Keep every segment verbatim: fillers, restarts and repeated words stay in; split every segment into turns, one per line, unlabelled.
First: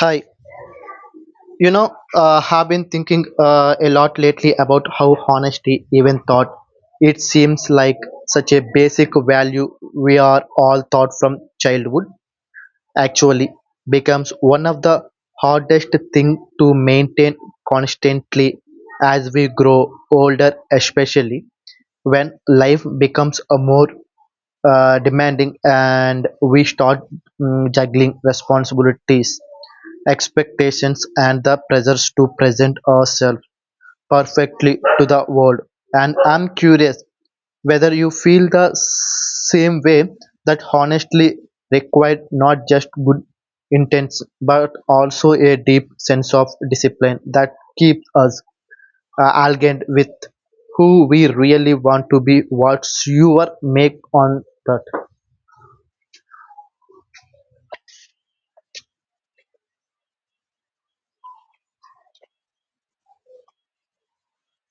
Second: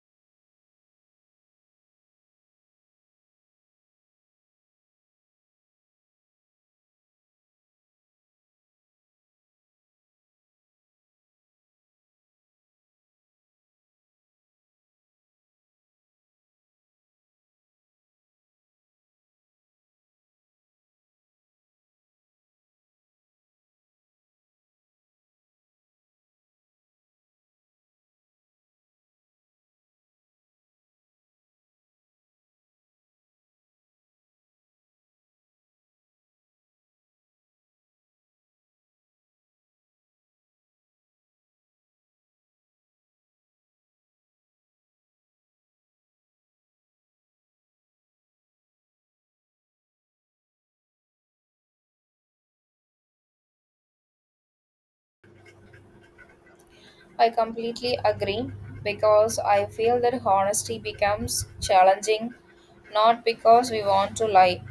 Hi, you know, uh, have been thinking uh, a lot lately about how honesty, even thought, it seems like such a basic value we are all taught from childhood. Actually, becomes one of the hardest thing to maintain constantly as we grow older, especially when life becomes a more uh, demanding, and we start mm, juggling responsibilities, expectations, and the pressures to present ourselves perfectly to the world. And I'm curious whether you feel the same way that honestly required not just good intents but also a deep sense of discipline that keeps us uh, aligned with who we really want to be what's your make on that.
I completely agree because I feel that honesty becomes challenging not because we want to lie,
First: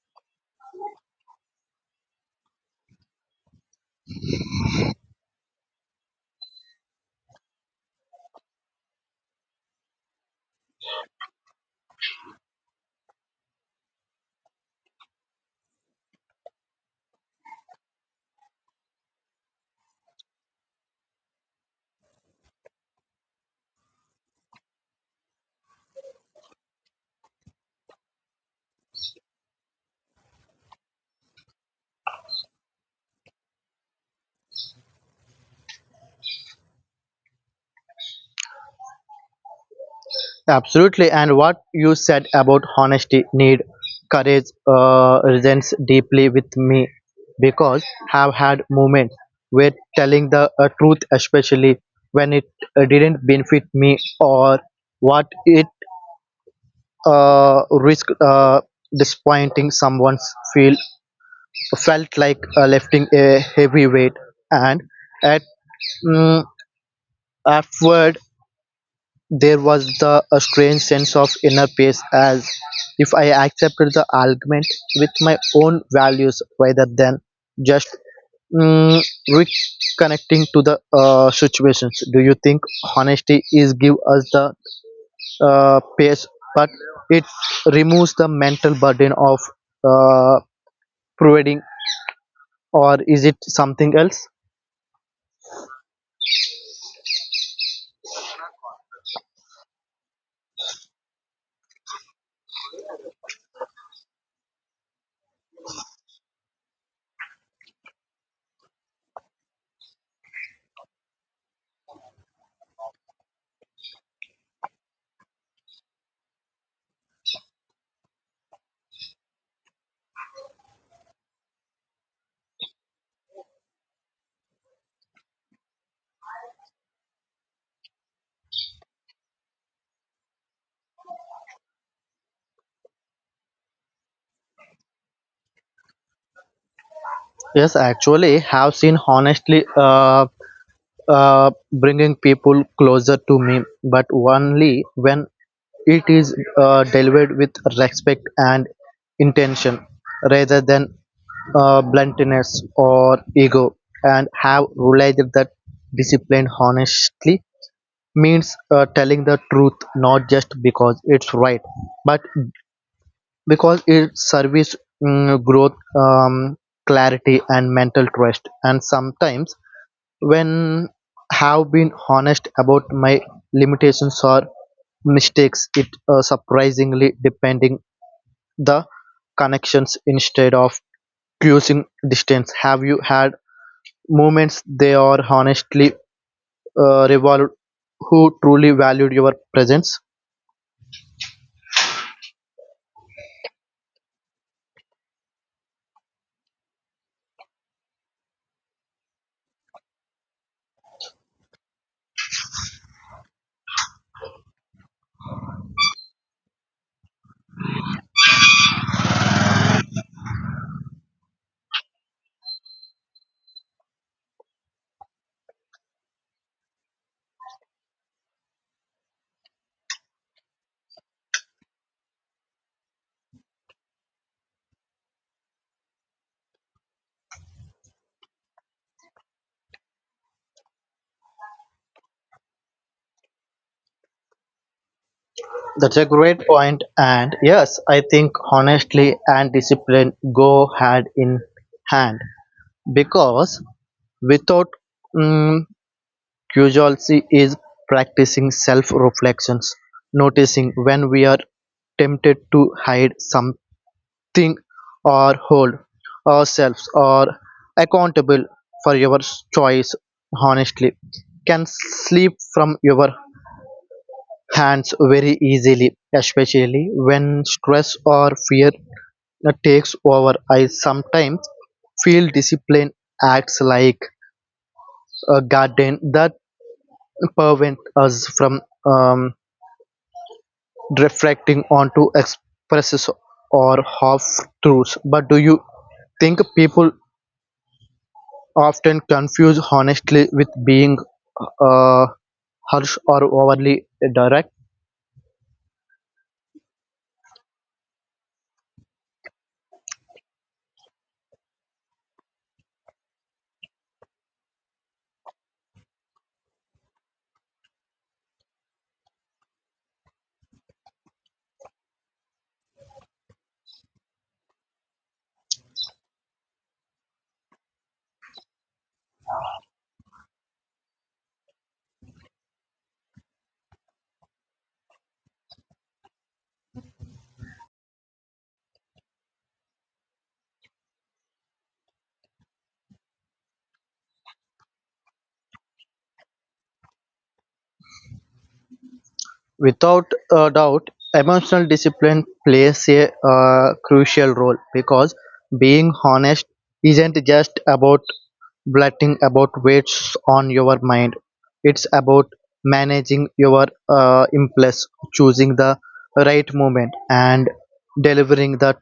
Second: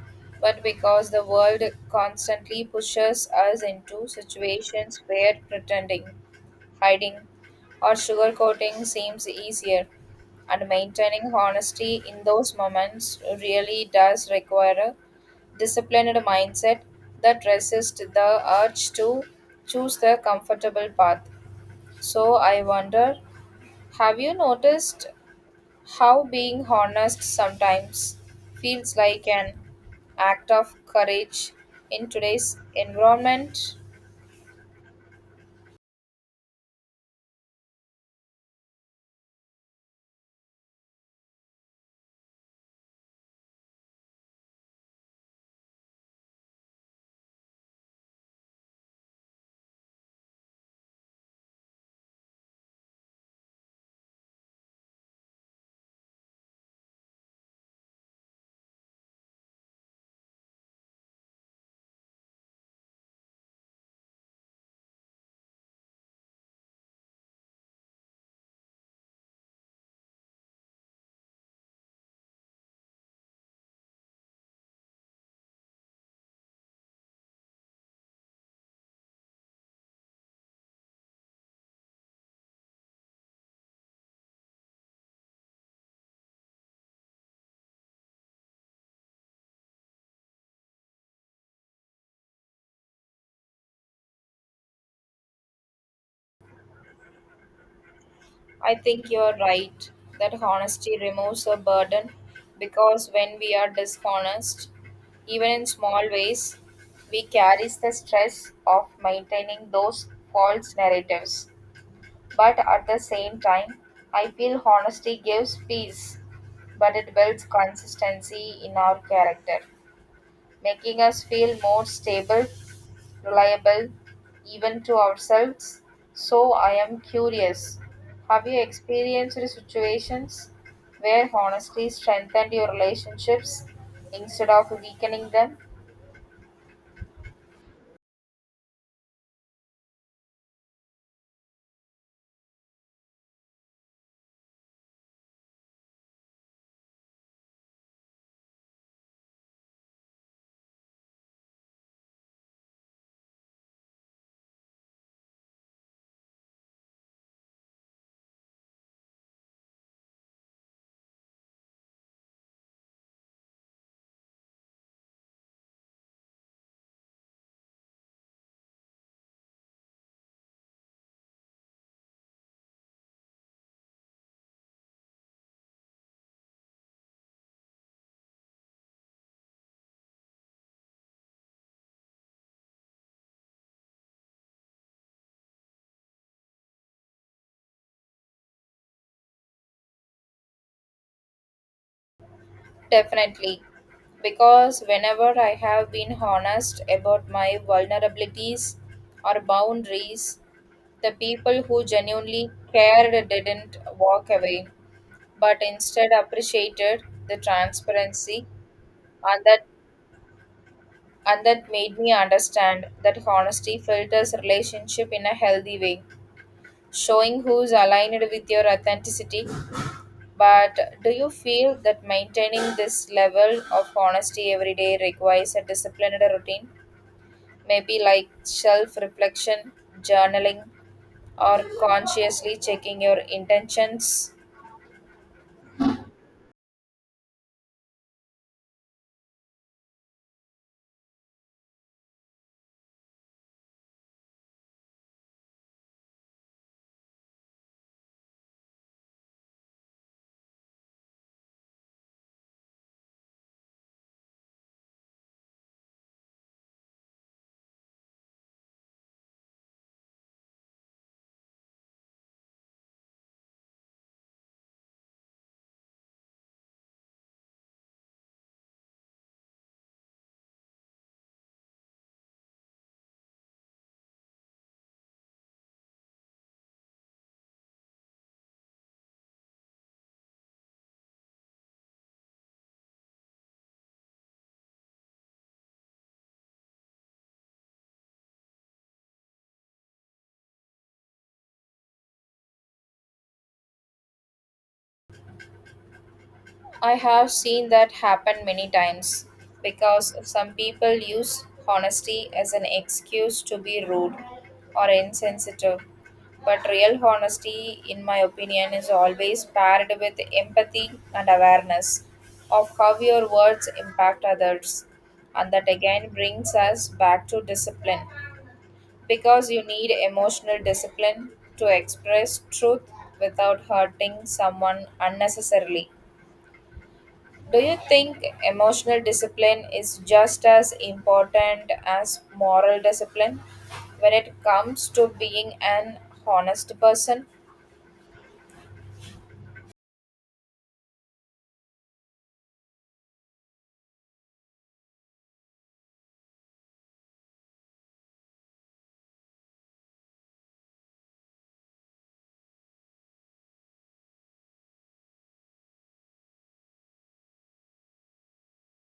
but because the world constantly pushes us into situations where pretending, hiding, or sugarcoating seems easier. And maintaining honesty in those moments really does require a disciplined mindset that resists the urge to choose the comfortable path. So I wonder, have you noticed how being honest sometimes feels like an act of courage in today's environment?
Absolutely. And what you said about honesty, need, courage uh, resents deeply with me because have had moments where telling the uh, truth, especially when it uh, didn't benefit me or what it uh, risked uh, disappointing someone's feel felt like uh, lifting a heavy weight and at mm, afterward there was the a strange sense of inner peace, as if I accepted the argument with my own values rather than just mm, reconnecting to the uh, situations. Do you think honesty is give us the uh, peace, but it removes the mental burden of uh, providing, or is it something else?
I think you're right that honesty removes a burden because when we are dishonest, even in small ways, we carry the stress of maintaining those false narratives. But at the same time, I feel honesty gives peace, but it builds consistency in our character, making us feel more stable, reliable, even to ourselves. So I am curious. Have you experienced situations where honesty strengthened your relationships instead of weakening them?
Yes, actually, have seen honestly. Uh, uh, bringing people closer to me, but only when it is uh, delivered with respect and intention rather than uh, bluntness or ego. And have realized that discipline honestly means uh, telling the truth not just because it's right, but because it serves mm, growth, um, clarity, and mental trust. And sometimes when have been honest about my limitations or mistakes it uh, surprisingly depending the connections instead of cruising distance have you had moments they are honestly uh, revolved who truly valued your presence.
Definitely. Because whenever I have been honest about my vulnerabilities or boundaries, the people who genuinely cared didn't walk away, but instead appreciated the transparency and that and that made me understand that honesty filters relationship in a healthy way. Showing who's aligned with your authenticity. But do you feel that maintaining this level of honesty every day requires a disciplined routine? Maybe like self reflection, journaling, or consciously checking your intentions?
That's a great point and yes I think honestly and discipline go hand in hand because without mm curiosity is practicing self reflections noticing when we are tempted to hide something or hold ourselves or accountable for your choice honestly can slip from your hands very easily especially when stress or fear takes over. I sometimes feel discipline acts like a garden that prevents us from um, reflecting onto expresses or half-truths, but do you think people often confuse honesty with being uh, harsh or overly direct?
I have seen that happen many times because some people use honesty as an excuse to be rude or insensitive. But real honesty, in my opinion, is always paired with empathy and awareness of how your words impact others. And that again brings us back to discipline because you need emotional discipline to express truth without hurting someone unnecessarily. Do you think emotional discipline is just as important as moral discipline when it comes to being an honest person?
Without a doubt, emotional discipline plays a uh, crucial role because being honest isn't just about blotting about weights on your mind. It's about managing your uh, impulse, choosing the right moment, and delivering the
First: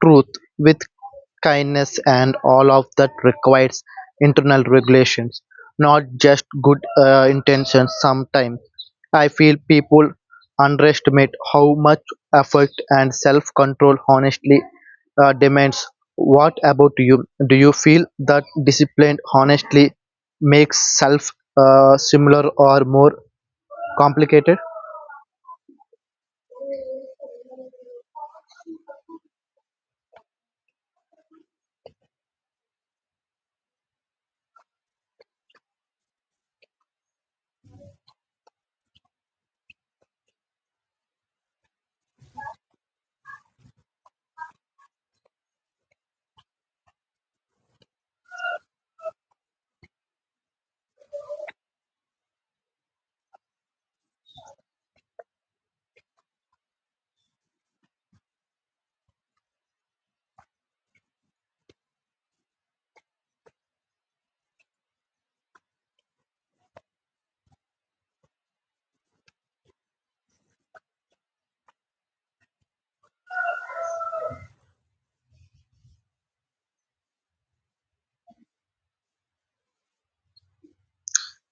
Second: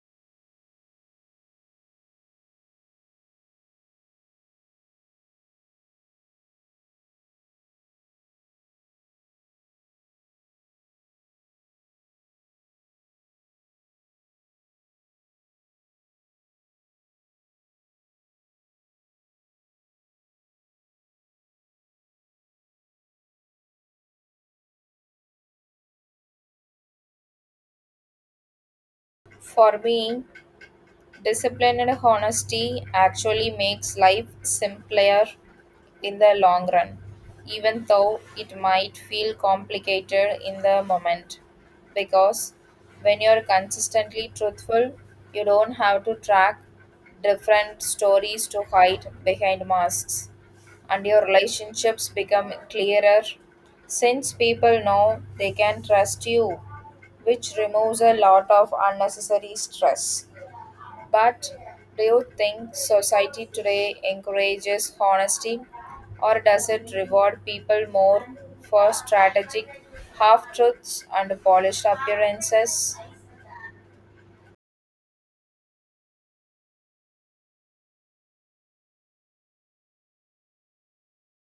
truth with kindness. And all of that requires internal regulations, not just good uh, intentions. Sometimes I feel people underestimate how much effort and self-control honestly uh, demands. What about you? Do you feel that discipline honestly makes self uh, similar or more complicated?
For me, discipline and honesty actually makes life simpler in the long run, even though it might feel complicated in the moment. Because when you're consistently truthful, you don't have to track different stories to hide behind masks, and your relationships become clearer since people know they can trust you, which removes a lot of unnecessary stress. But do you think society today encourages honesty or does it reward people more for strategic half truths and polished appearances?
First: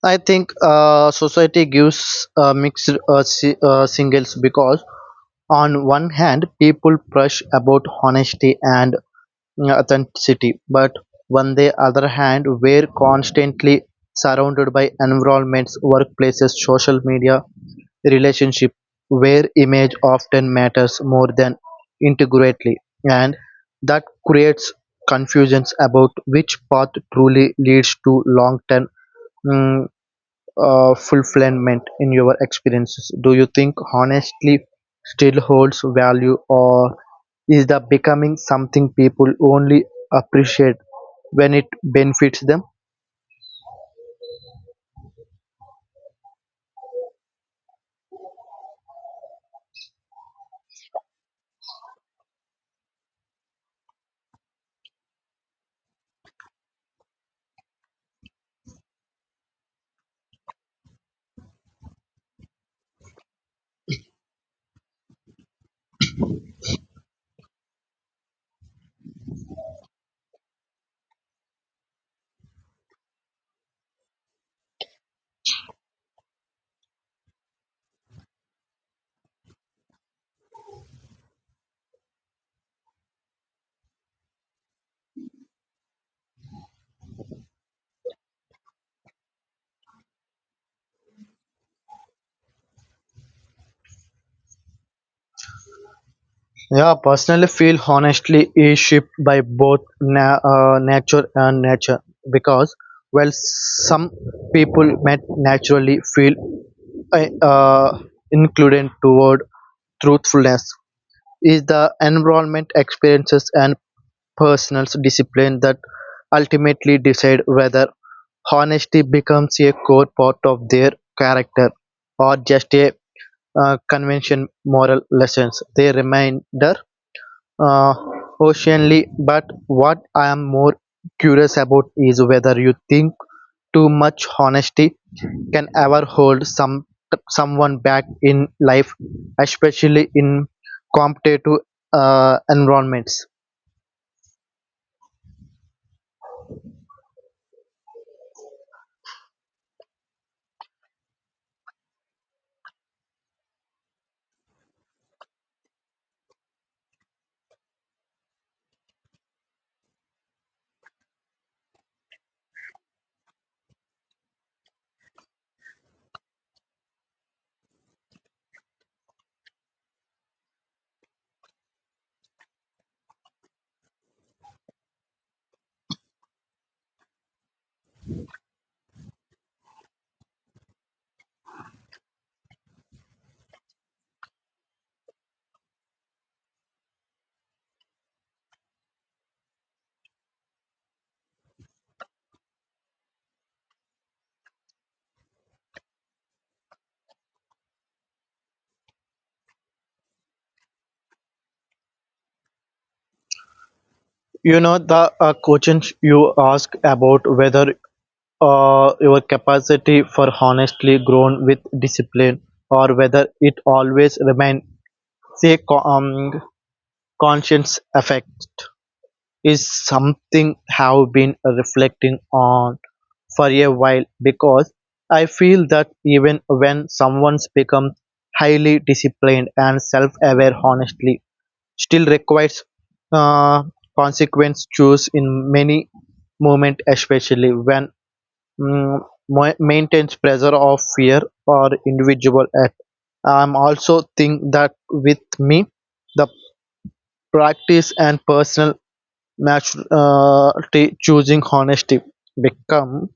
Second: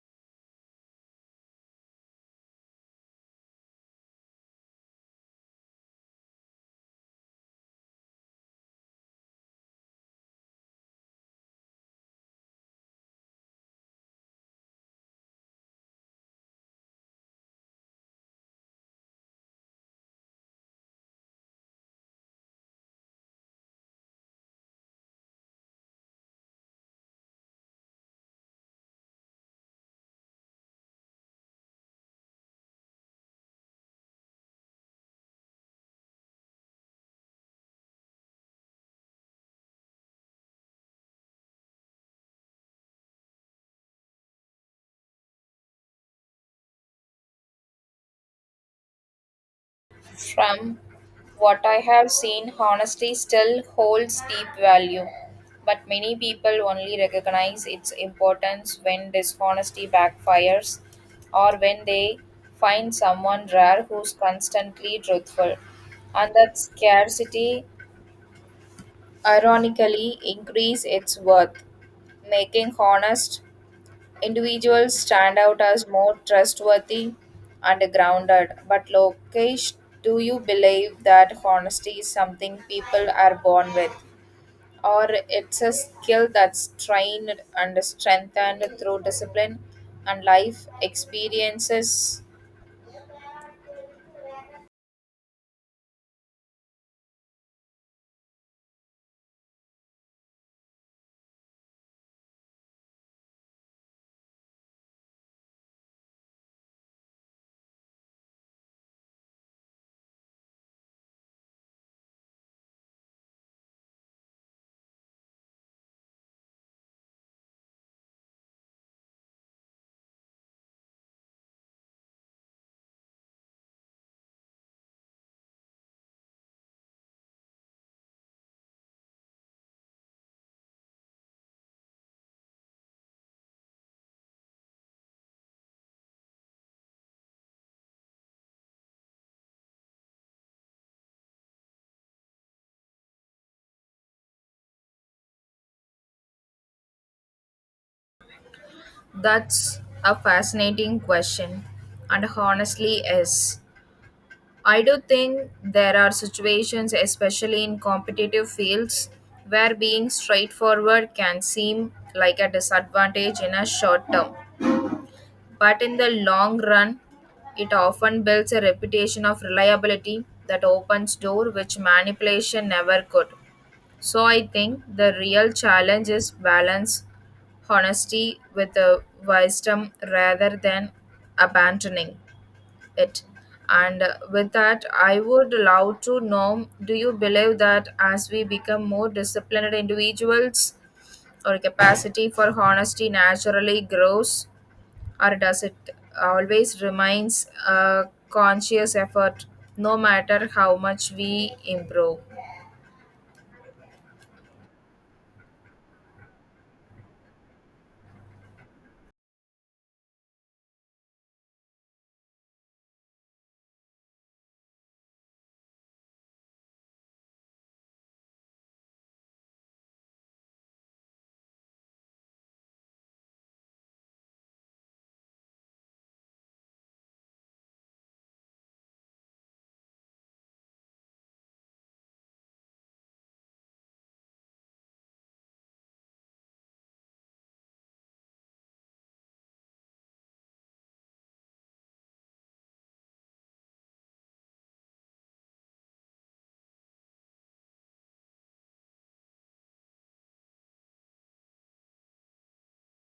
I think uh, society gives uh, mixed uh, si- uh, singles because on one hand people push about honesty and authenticity, but on the other hand, we're constantly surrounded by environments, workplaces, social media, relationship, where image often matters more than integrity, and that creates confusions about which path truly leads to long-term mm, uh, fulfillment in your experiences. Do you think honestly still holds value, or is the becoming something people only appreciate when it benefits them?
From what I have seen, honesty still holds deep value, but many people only recognize its importance when dishonesty backfires or when they find someone rare who's constantly truthful. And that scarcity ironically increase its worth, making honest individuals stand out as more trustworthy and grounded. But Lokesh, do you believe that honesty is something people are born with? Or it's a skill that's trained and strengthened through discipline and life experiences?
Yeah, personally feel honestly is shaped by both na- uh, nature and nature because while some people might naturally feel uh, uh, included toward truthfulness is the environment experiences and personal discipline that ultimately decide whether honesty becomes a core part of their character or just a uh, convention moral lessons they reminder uh, oceanly but what I am more curious about is whether you think too much honesty can ever hold some someone back in life especially in competitive uh, environments.
That's a fascinating question, and honestly, is. I do think there are situations, especially in competitive fields, where being straightforward can seem like a disadvantage in a short term. But in the long run, it often builds a reputation of reliability that opens door which manipulation never could. So I think the real challenge is balance honesty with the wisdom rather than abandoning it. And uh, with that, I would love to know, do you believe that as we become more disciplined individuals, our capacity for honesty naturally grows, or does it always remains a conscious effort no matter how much we improve?
You know the uh, question you ask about whether uh, your capacity for honestly grown with discipline or whether it always remain say co- um, conscience effect is something have been reflecting on for a while because I feel that even when someone's become highly disciplined and self-aware honestly still requires uh, consequence choose in many moment especially when mm, ma- maintains pressure of fear or individual act. I'm also think that with me, the practice and personal maturity choosing honesty become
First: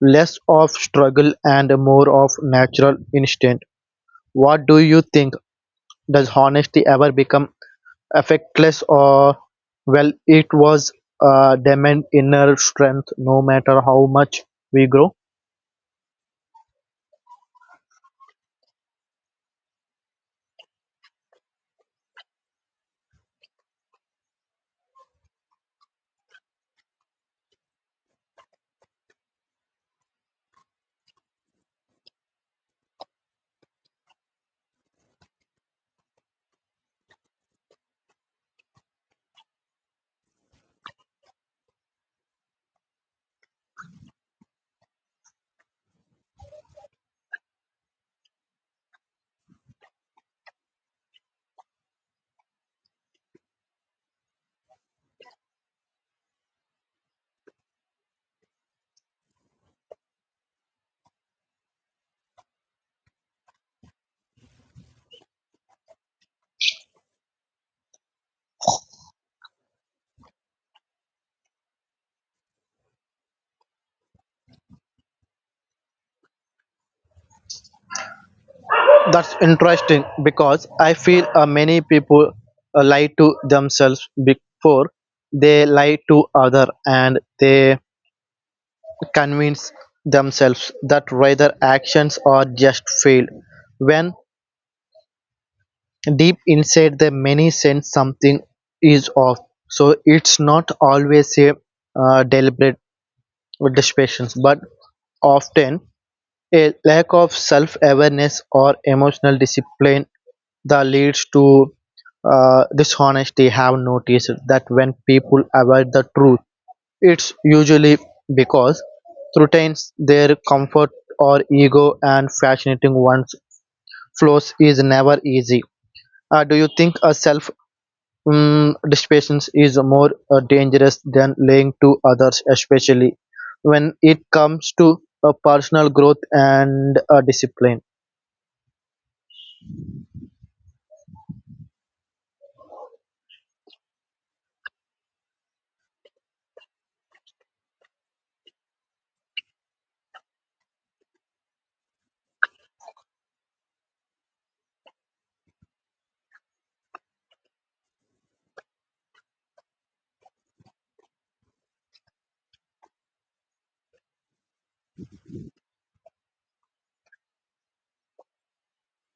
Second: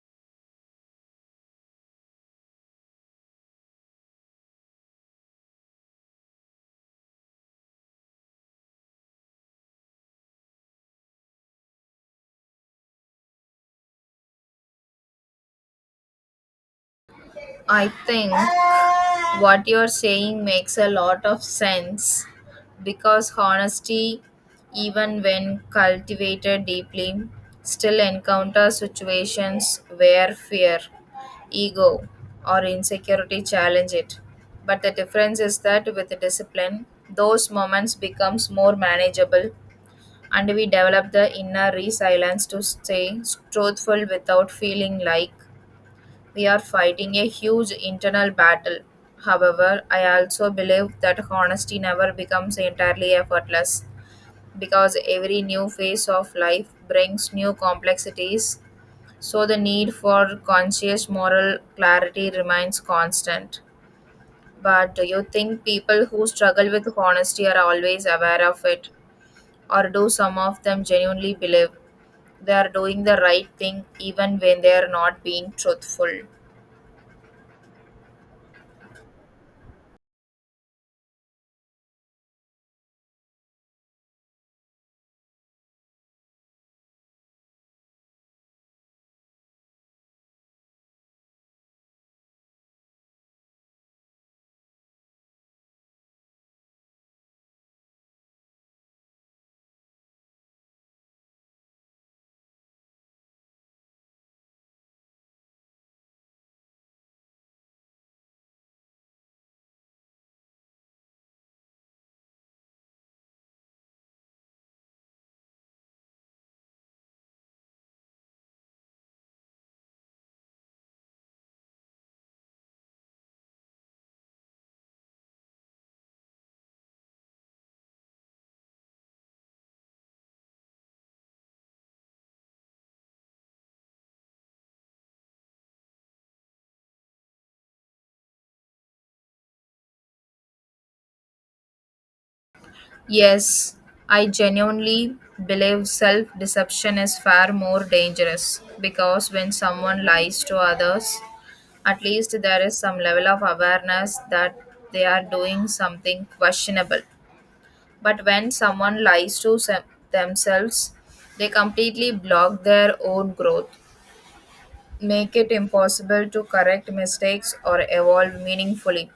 less of struggle and more of natural instinct. What do you think? Does honesty ever become effectless? Or well it was uh, demand inner strength no matter how much we grow?
I think what you're saying makes a lot of sense because honesty, even when cultivated deeply, still encounters situations where fear, ego, or insecurity challenge it. But the difference is that with discipline, those moments becomes more manageable and we develop the inner resilience to stay truthful without feeling like we are fighting a huge internal battle. However, I also believe that honesty never becomes entirely effortless because every new phase of life brings new complexities, so the need for conscious moral clarity remains constant. But do you think people who struggle with honesty are always aware of it, or do some of them genuinely believe they are doing the right thing even when they are not being truthful?
That's interesting because I feel uh, many people uh, lie to themselves before they lie to other and they convince themselves that rather actions are just failed when deep inside the many sense something is off so it's not always a uh, deliberate distractions but often a lack of self-awareness or emotional discipline that leads to uh, dishonesty have noticed that when people avoid the truth it's usually because threatens their comfort or ego and fascinating one's flaws is never easy. Uh, do you think a self um, deception is more uh, dangerous than lying to others especially when it comes to uh, personal growth and uh, discipline.
Yes, I genuinely believe self deception is far more dangerous because when someone lies to others, at least there is some level of awareness that they are doing something questionable. But when someone lies to se- themselves, they completely block their own growth, make it impossible to correct mistakes or evolve meaningfully.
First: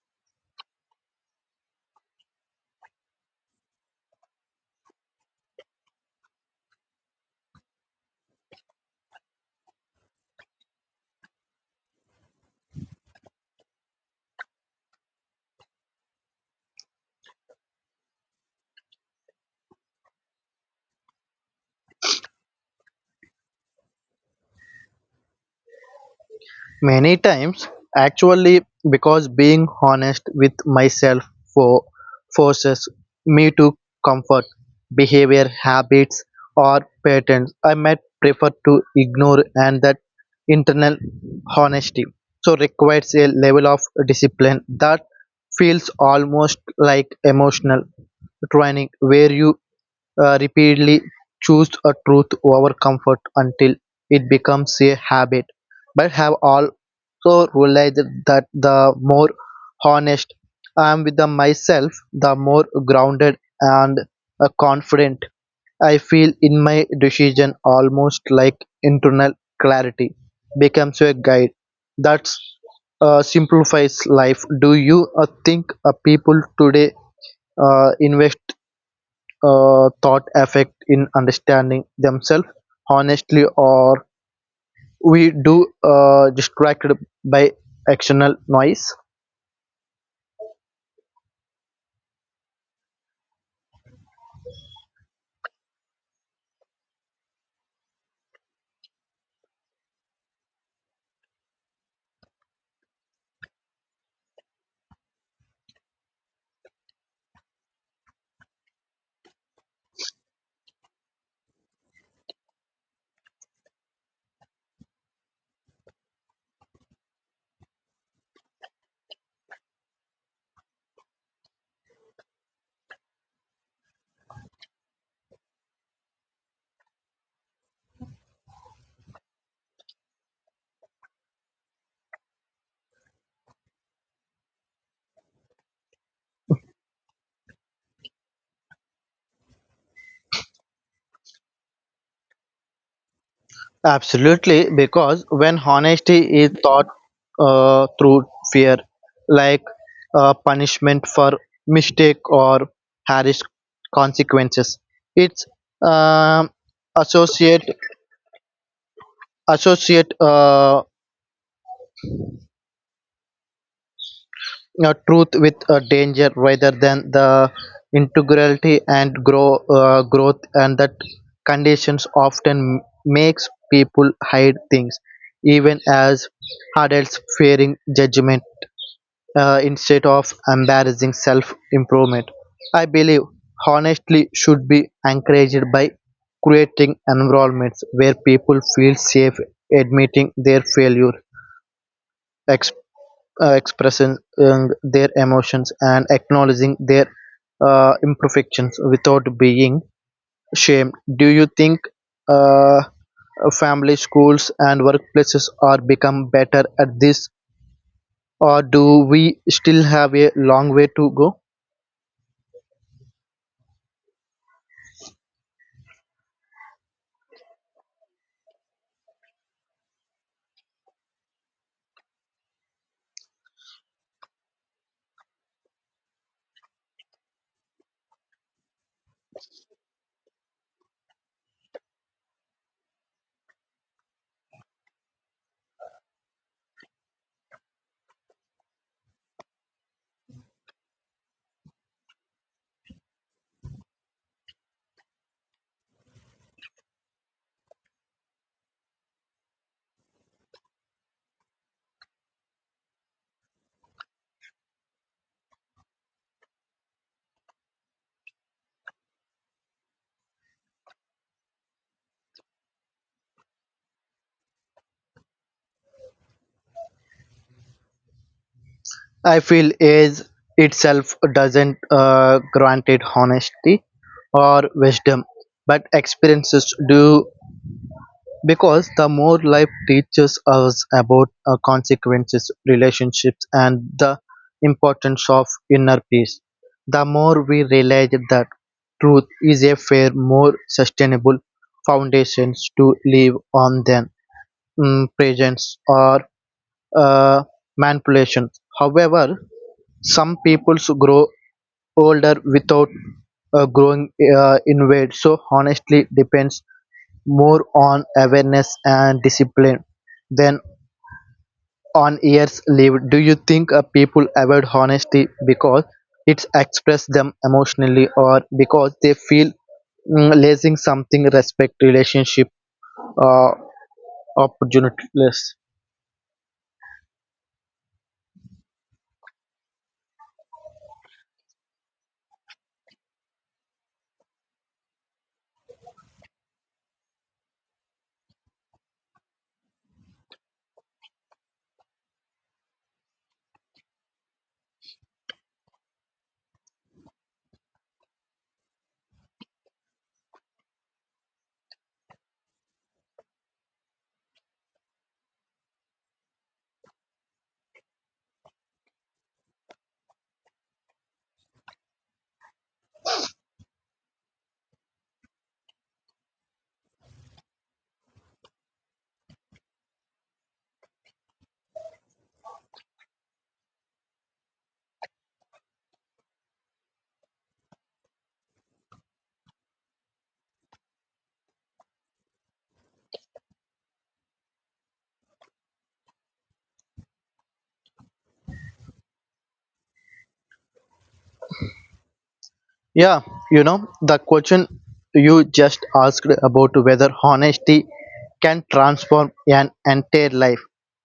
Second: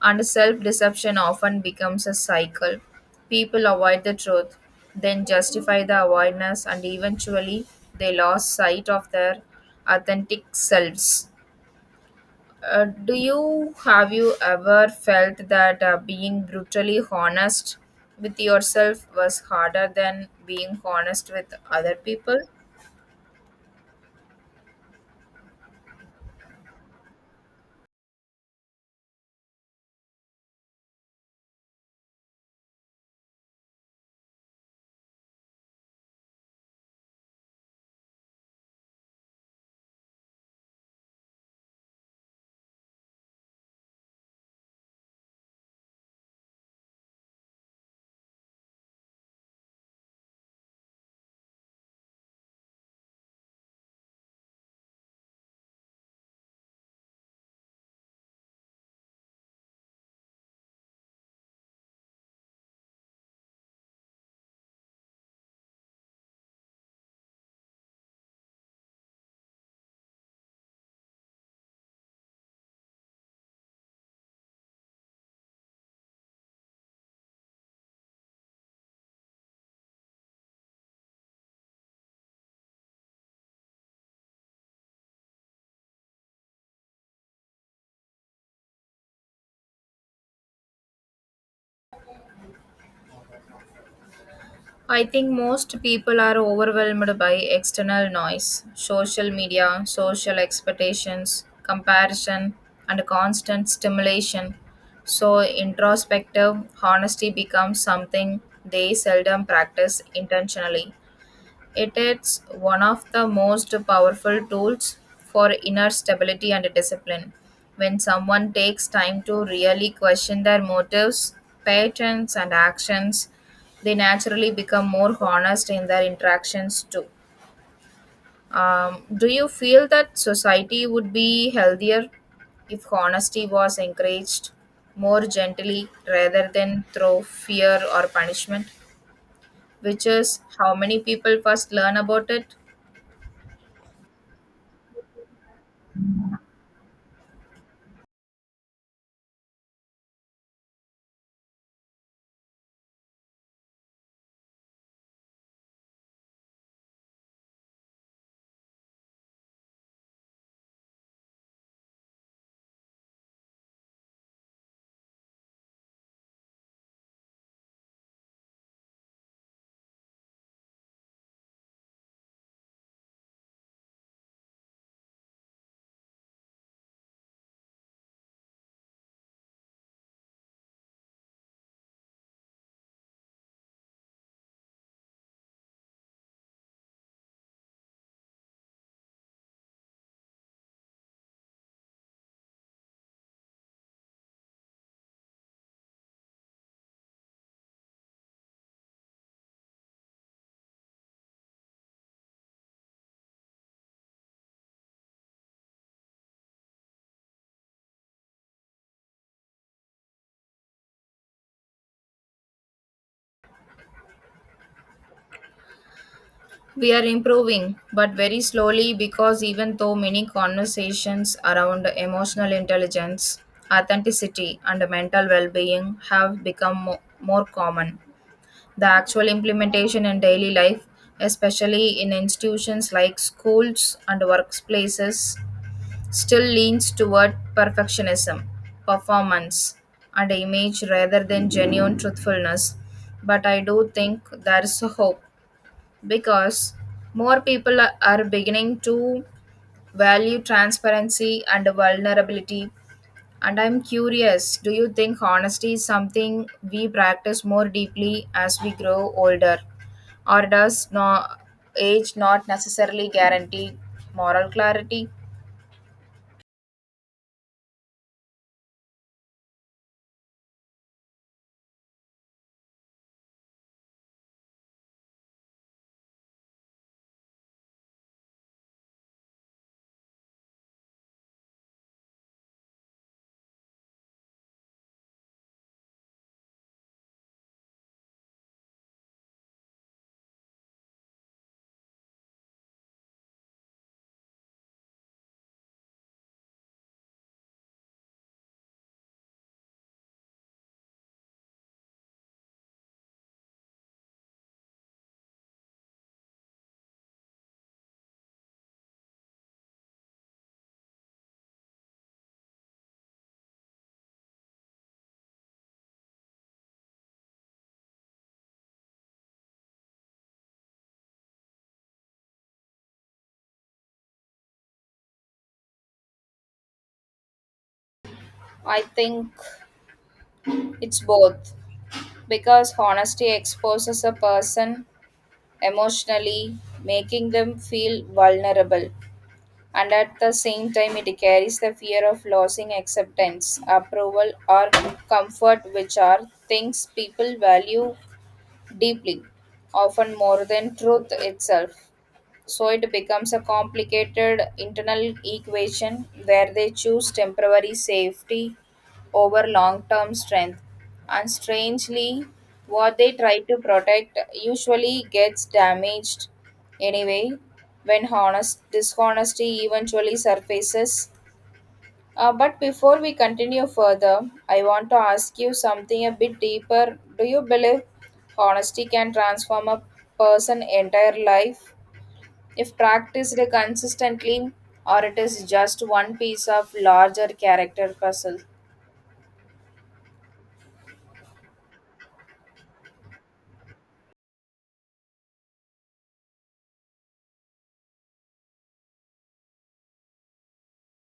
And self deception often becomes a cycle. People avoid the truth, then justify the avoidance, and eventually they lost sight of their authentic selves. Uh, do you have you ever felt that uh, being brutally honest with yourself was harder than being honest with other people?
Many times, actually, because being honest with myself for forces me to comfort behavior, habits, or patterns I might prefer to ignore, and that internal honesty so requires a level of discipline that feels almost like emotional training, where you uh, repeatedly choose a truth over comfort until it becomes a habit but have all so realized that the more honest I am with the myself, the more grounded and uh, confident I feel in my decision, almost like internal clarity becomes a guide that uh, simplifies life. Do you uh, think uh, people today uh, invest uh, thought effect in understanding themselves honestly, or we do uh, distracted by external noise?
I think most people are overwhelmed by external noise, social media, social expectations, comparison, and constant stimulation. So, introspective honesty becomes something they seldom practice intentionally. It is one of the most powerful tools for inner stability and discipline. When someone takes time to really question their motives, patterns, and actions, they naturally become more honest in their interactions too. Um, do you feel that society would be healthier if honesty was encouraged more gently rather than through fear or punishment? Which is how many people first learn about it.
Absolutely, because when honesty is taught uh, through fear, like uh, punishment for mistake or harsh consequences, it's um associate associate uh, uh, truth with uh, danger rather than the integrity and grow uh, growth, and that conditions often makes people hide things, even as adults fearing judgment uh, instead of embarrassing self improvement. I believe honestly should be encouraged by creating environments where people feel safe admitting their failure, ex uh, expressing um, their emotions, and acknowledging their uh, imperfections without being shamed. Do you think uh, family, schools, and workplaces are become better at this, or do we still have a long way to go?
We are improving, but very slowly because even though many conversations around emotional intelligence, authenticity, and mental well being have become mo- more common, the actual implementation in daily life, especially in institutions like schools and workplaces, still leans toward perfectionism, performance, and image rather than genuine truthfulness. But I do think there is hope because more people are are beginning to value transparency and vulnerability. And I'm curious, do you think honesty is something we practice more deeply as we grow older, or does no, age not necessarily guarantee moral clarity?
I feel age itself doesn't uh, grant it honesty or wisdom, but experiences do because the more life teaches us about uh, consequences, relationships, and the importance of inner peace, the more we realize that truth is a fair, more sustainable foundations to live on than mm, presence or uh, manipulation. However, some people grow older without uh, growing uh, in weight so honestly depends more on awareness and discipline than on years lived. Do you think uh, people avoid honesty because it's express them emotionally or because they feel mm, losing something respect relationship uh, opportunities.
I think it's both because honesty exposes a person emotionally, making them feel vulnerable. And at the same time, it carries the fear of losing acceptance, approval, or comfort, which are things people value deeply, often more than truth itself. So it becomes a complicated internal equation where they choose temporary safety over long term strength. And strangely, what they try to protect usually gets damaged anyway when honest dishonesty eventually surfaces. Uh, but before we continue further, I want to ask you something a bit deeper. Do you believe honesty can transform a person entire life? If practiced consistently, or it is just one piece of larger character puzzle.
Yeah, you know, the question you just asked about whether honesty can transform an entire life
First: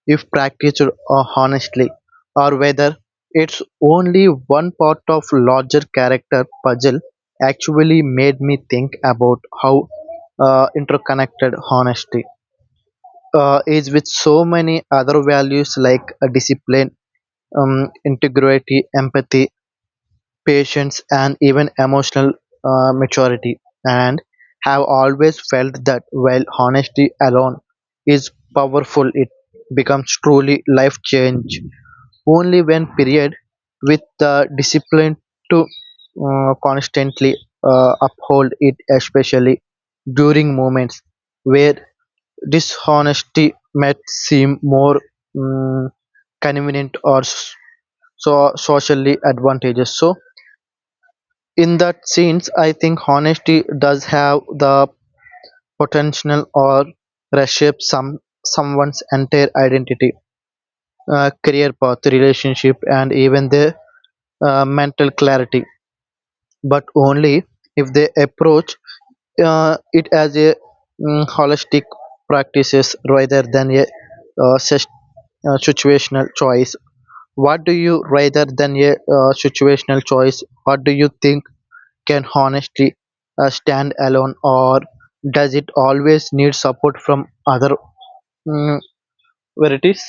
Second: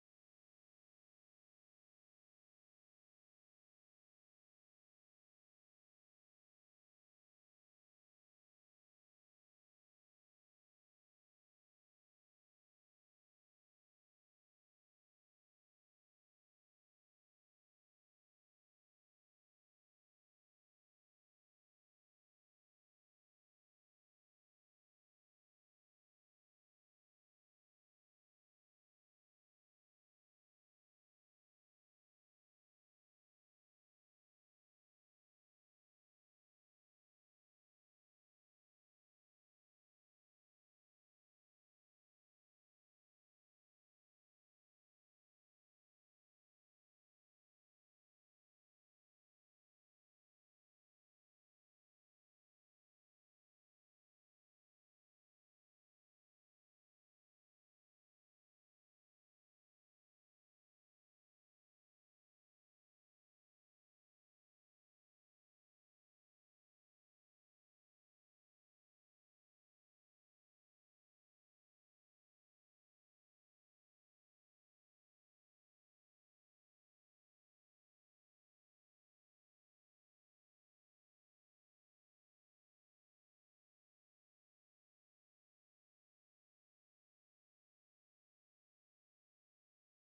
if practiced uh, honestly, or whether it's only one part of larger character puzzle actually made me think about how uh, interconnected honesty uh, is with so many other values like uh, discipline, um, integrity, empathy, patience and even emotional uh, maturity and have always felt that while honesty alone is powerful it becomes truly life change only when period with the discipline to uh, constantly uh, uphold it especially during moments where dishonesty might seem more mm, convenient or s- so socially advantageous so in that sense, I think honesty does have the potential or reshape some someone's entire identity, uh, career path, relationship, and even their uh, mental clarity. But only if they approach uh, it as a mm, holistic practices rather than a uh, sis- uh, situational choice. What do you rather than a uh, situational choice? What do you think? Can honesty stand alone or does it always need support from other mm varieties?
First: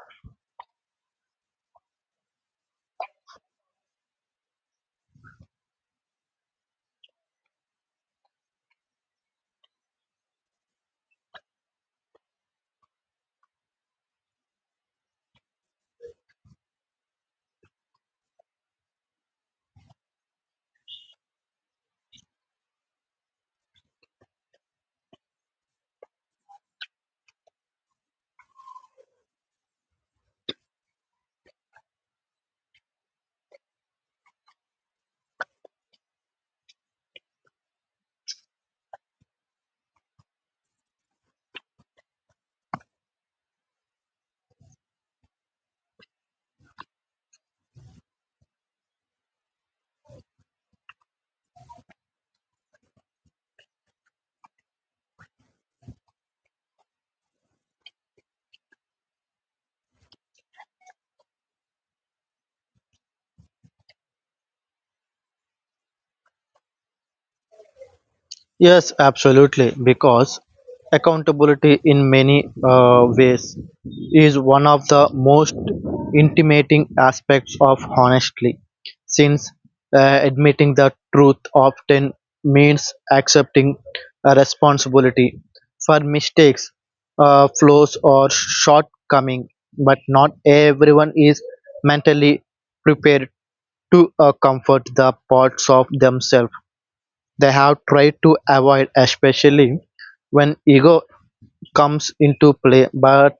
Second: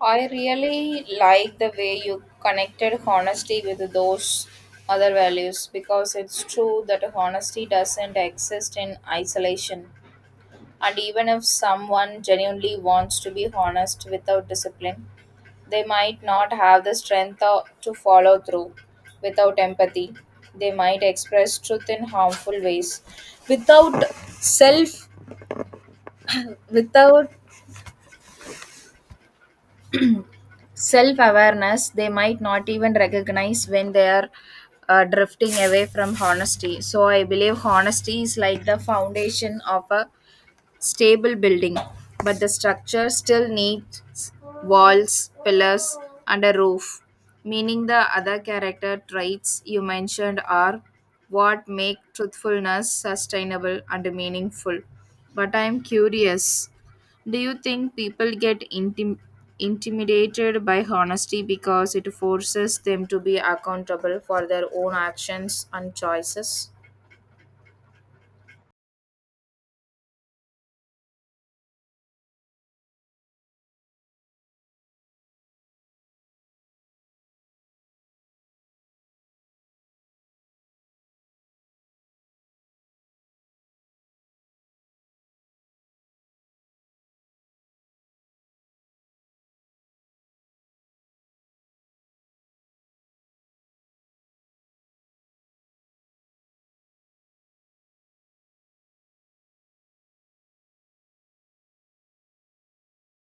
I really like the way you connected honesty with those other values because it's true that honesty doesn't exist in isolation. And even if someone genuinely wants to be honest without discipline, they might not have the strength uh, to follow through without empathy. They might express truth in harmful ways. Without self without self awareness, they might not even recognize when they are uh, drifting away from honesty. So I believe honesty is like the foundation of a stable building, but the structure still needs walls, pillars, and a roof. Meaning, the other character traits you mentioned are what make truthfulness sustainable and meaningful. But I am curious, do you think people get intim- intimidated by honesty because it forces them to be accountable for their own actions and choices?
Yes, absolutely, because accountability in many uh, ways is one of the most intimating aspects of honesty, since uh, admitting the truth often means accepting a responsibility for mistakes, uh, flaws, or shortcoming. But not everyone is mentally prepared to uh, comfort the parts of themselves they have tried to avoid, especially when ego comes into play. But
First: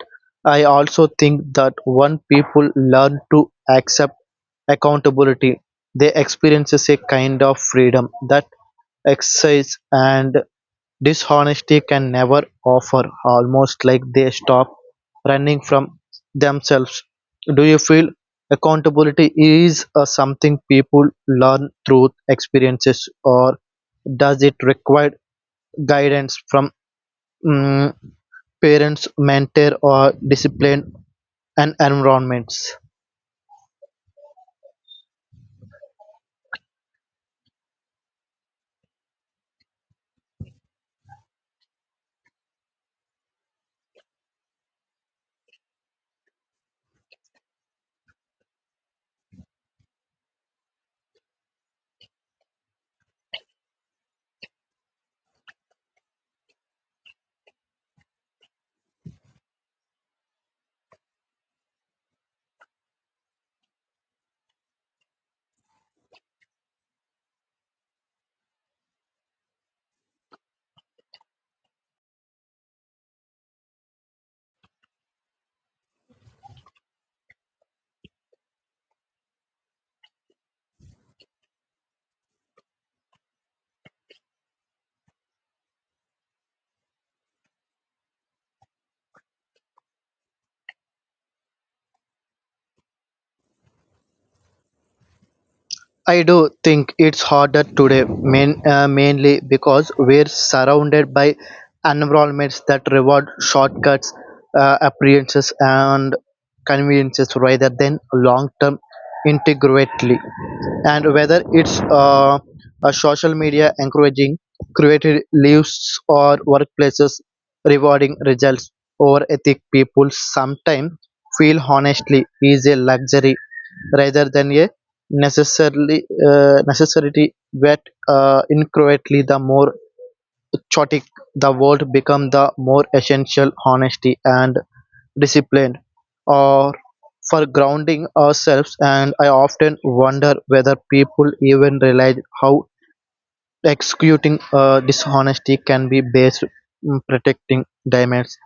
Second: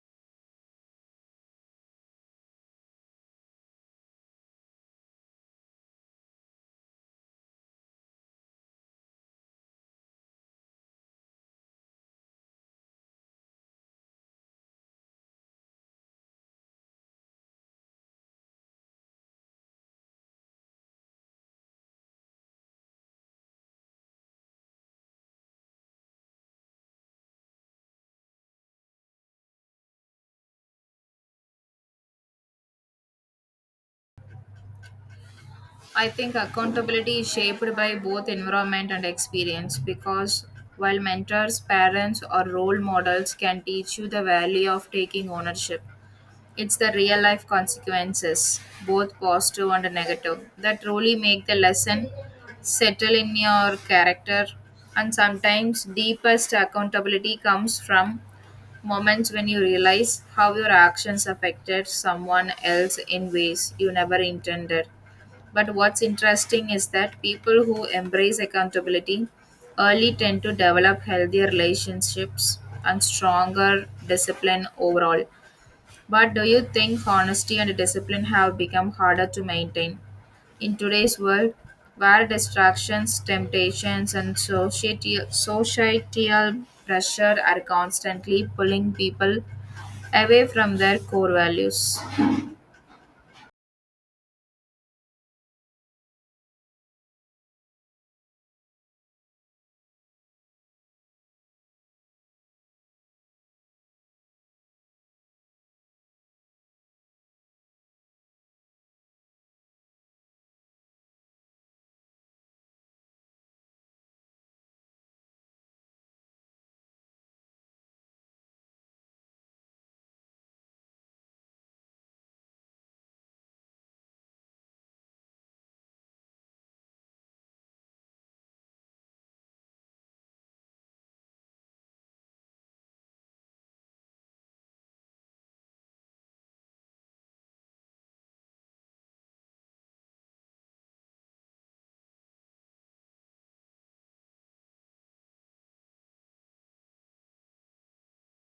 I also think that when people learn to accept accountability, they experiences a kind of freedom that exercise and dishonesty can never offer, almost like they stop running from themselves. Do you feel accountability is uh, something people learn through experiences or does it require guidance from mm, parents, mentor, or discipline and environments?
I think accountability is shaped by both environment and experience because while mentors, parents, or role models can teach you the value of taking ownership, it's the real life consequences, both positive and negative, that truly make the lesson settle in your character. And sometimes, deepest accountability comes from moments when you realize how your actions affected someone else in ways you never intended. But what's interesting is that people who embrace accountability early tend to develop healthier relationships and stronger discipline overall. But do you think honesty and discipline have become harder to maintain? In today's world, where distractions, temptations, and societal, societal pressure are constantly pulling people away from their core values.
I do think it's harder today, main, uh, mainly because we're surrounded by environments that reward shortcuts, uh, appearances, and conveniences rather than long term integrity. And whether it's uh, a social media encouraging creative lives or workplaces rewarding results over ethic, people sometimes feel honestly is a luxury rather than a necessarily uh, necessarily that uh, incorrectly the more chaotic the world become the more essential honesty and discipline are for grounding ourselves and I often wonder whether people even realize how executing a dishonesty can be based on protecting diamonds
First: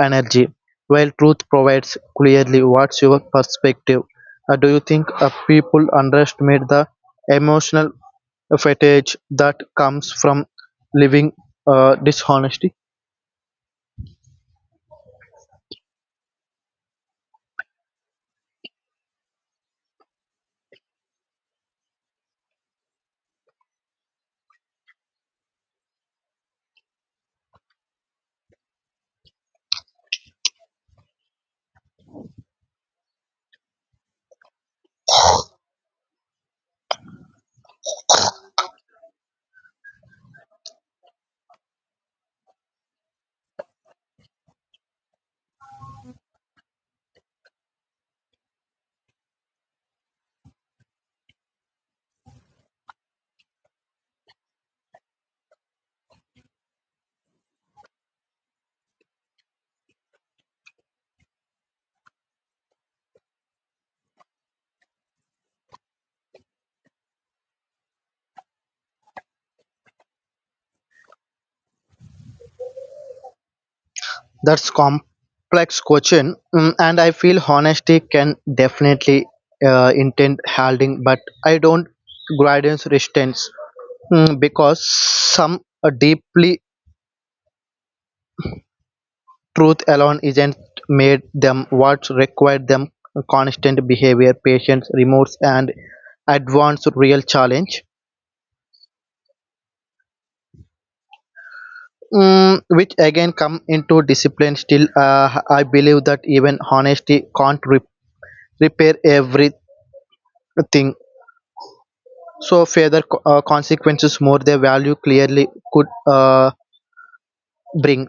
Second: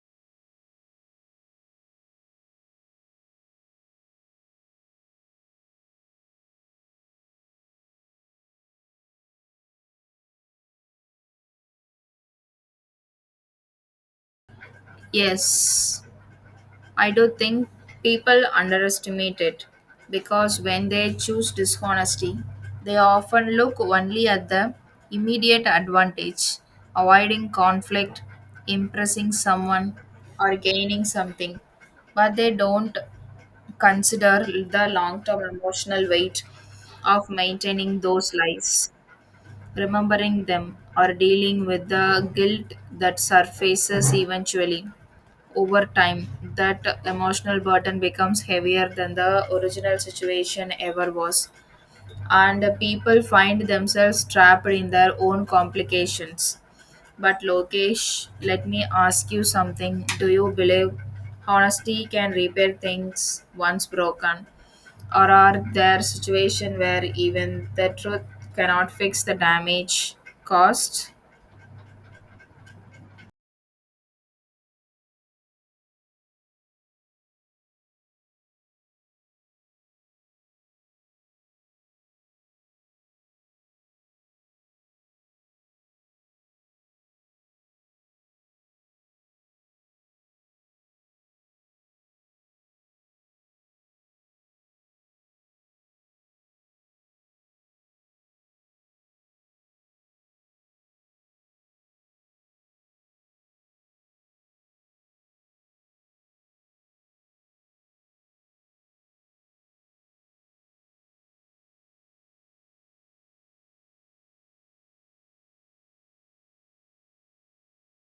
energy, while truth provides clearly what's your perspective. Uh, do you think uh, people underestimate the emotional fatigue that comes from living uh, dishonesty?
Yes. I do think people underestimate it because when they choose dishonesty, they often look only at the immediate advantage, avoiding conflict, impressing someone, or gaining something, but they don't consider the long term emotional weight of maintaining those lies, remembering them, or dealing with the guilt that surfaces eventually. Over time, that emotional burden becomes heavier than the original situation ever was and the people find themselves trapped in their own complications. But Lokesh, let me ask you something. Do you believe honesty can repair things once broken? Or are there situations where even the truth cannot fix the damage caused?
That's complex question, mm, and I feel honesty can definitely uh, intend holding, but I don't guidance resistance mm, because some uh, deeply truth alone isn't made them what required them constant behavior, patience, remorse, and advanced real challenge. Mm, which again come into discipline still uh, I believe that even honesty can't re- repair everything so further co- uh, consequences more their value clearly could uh, bring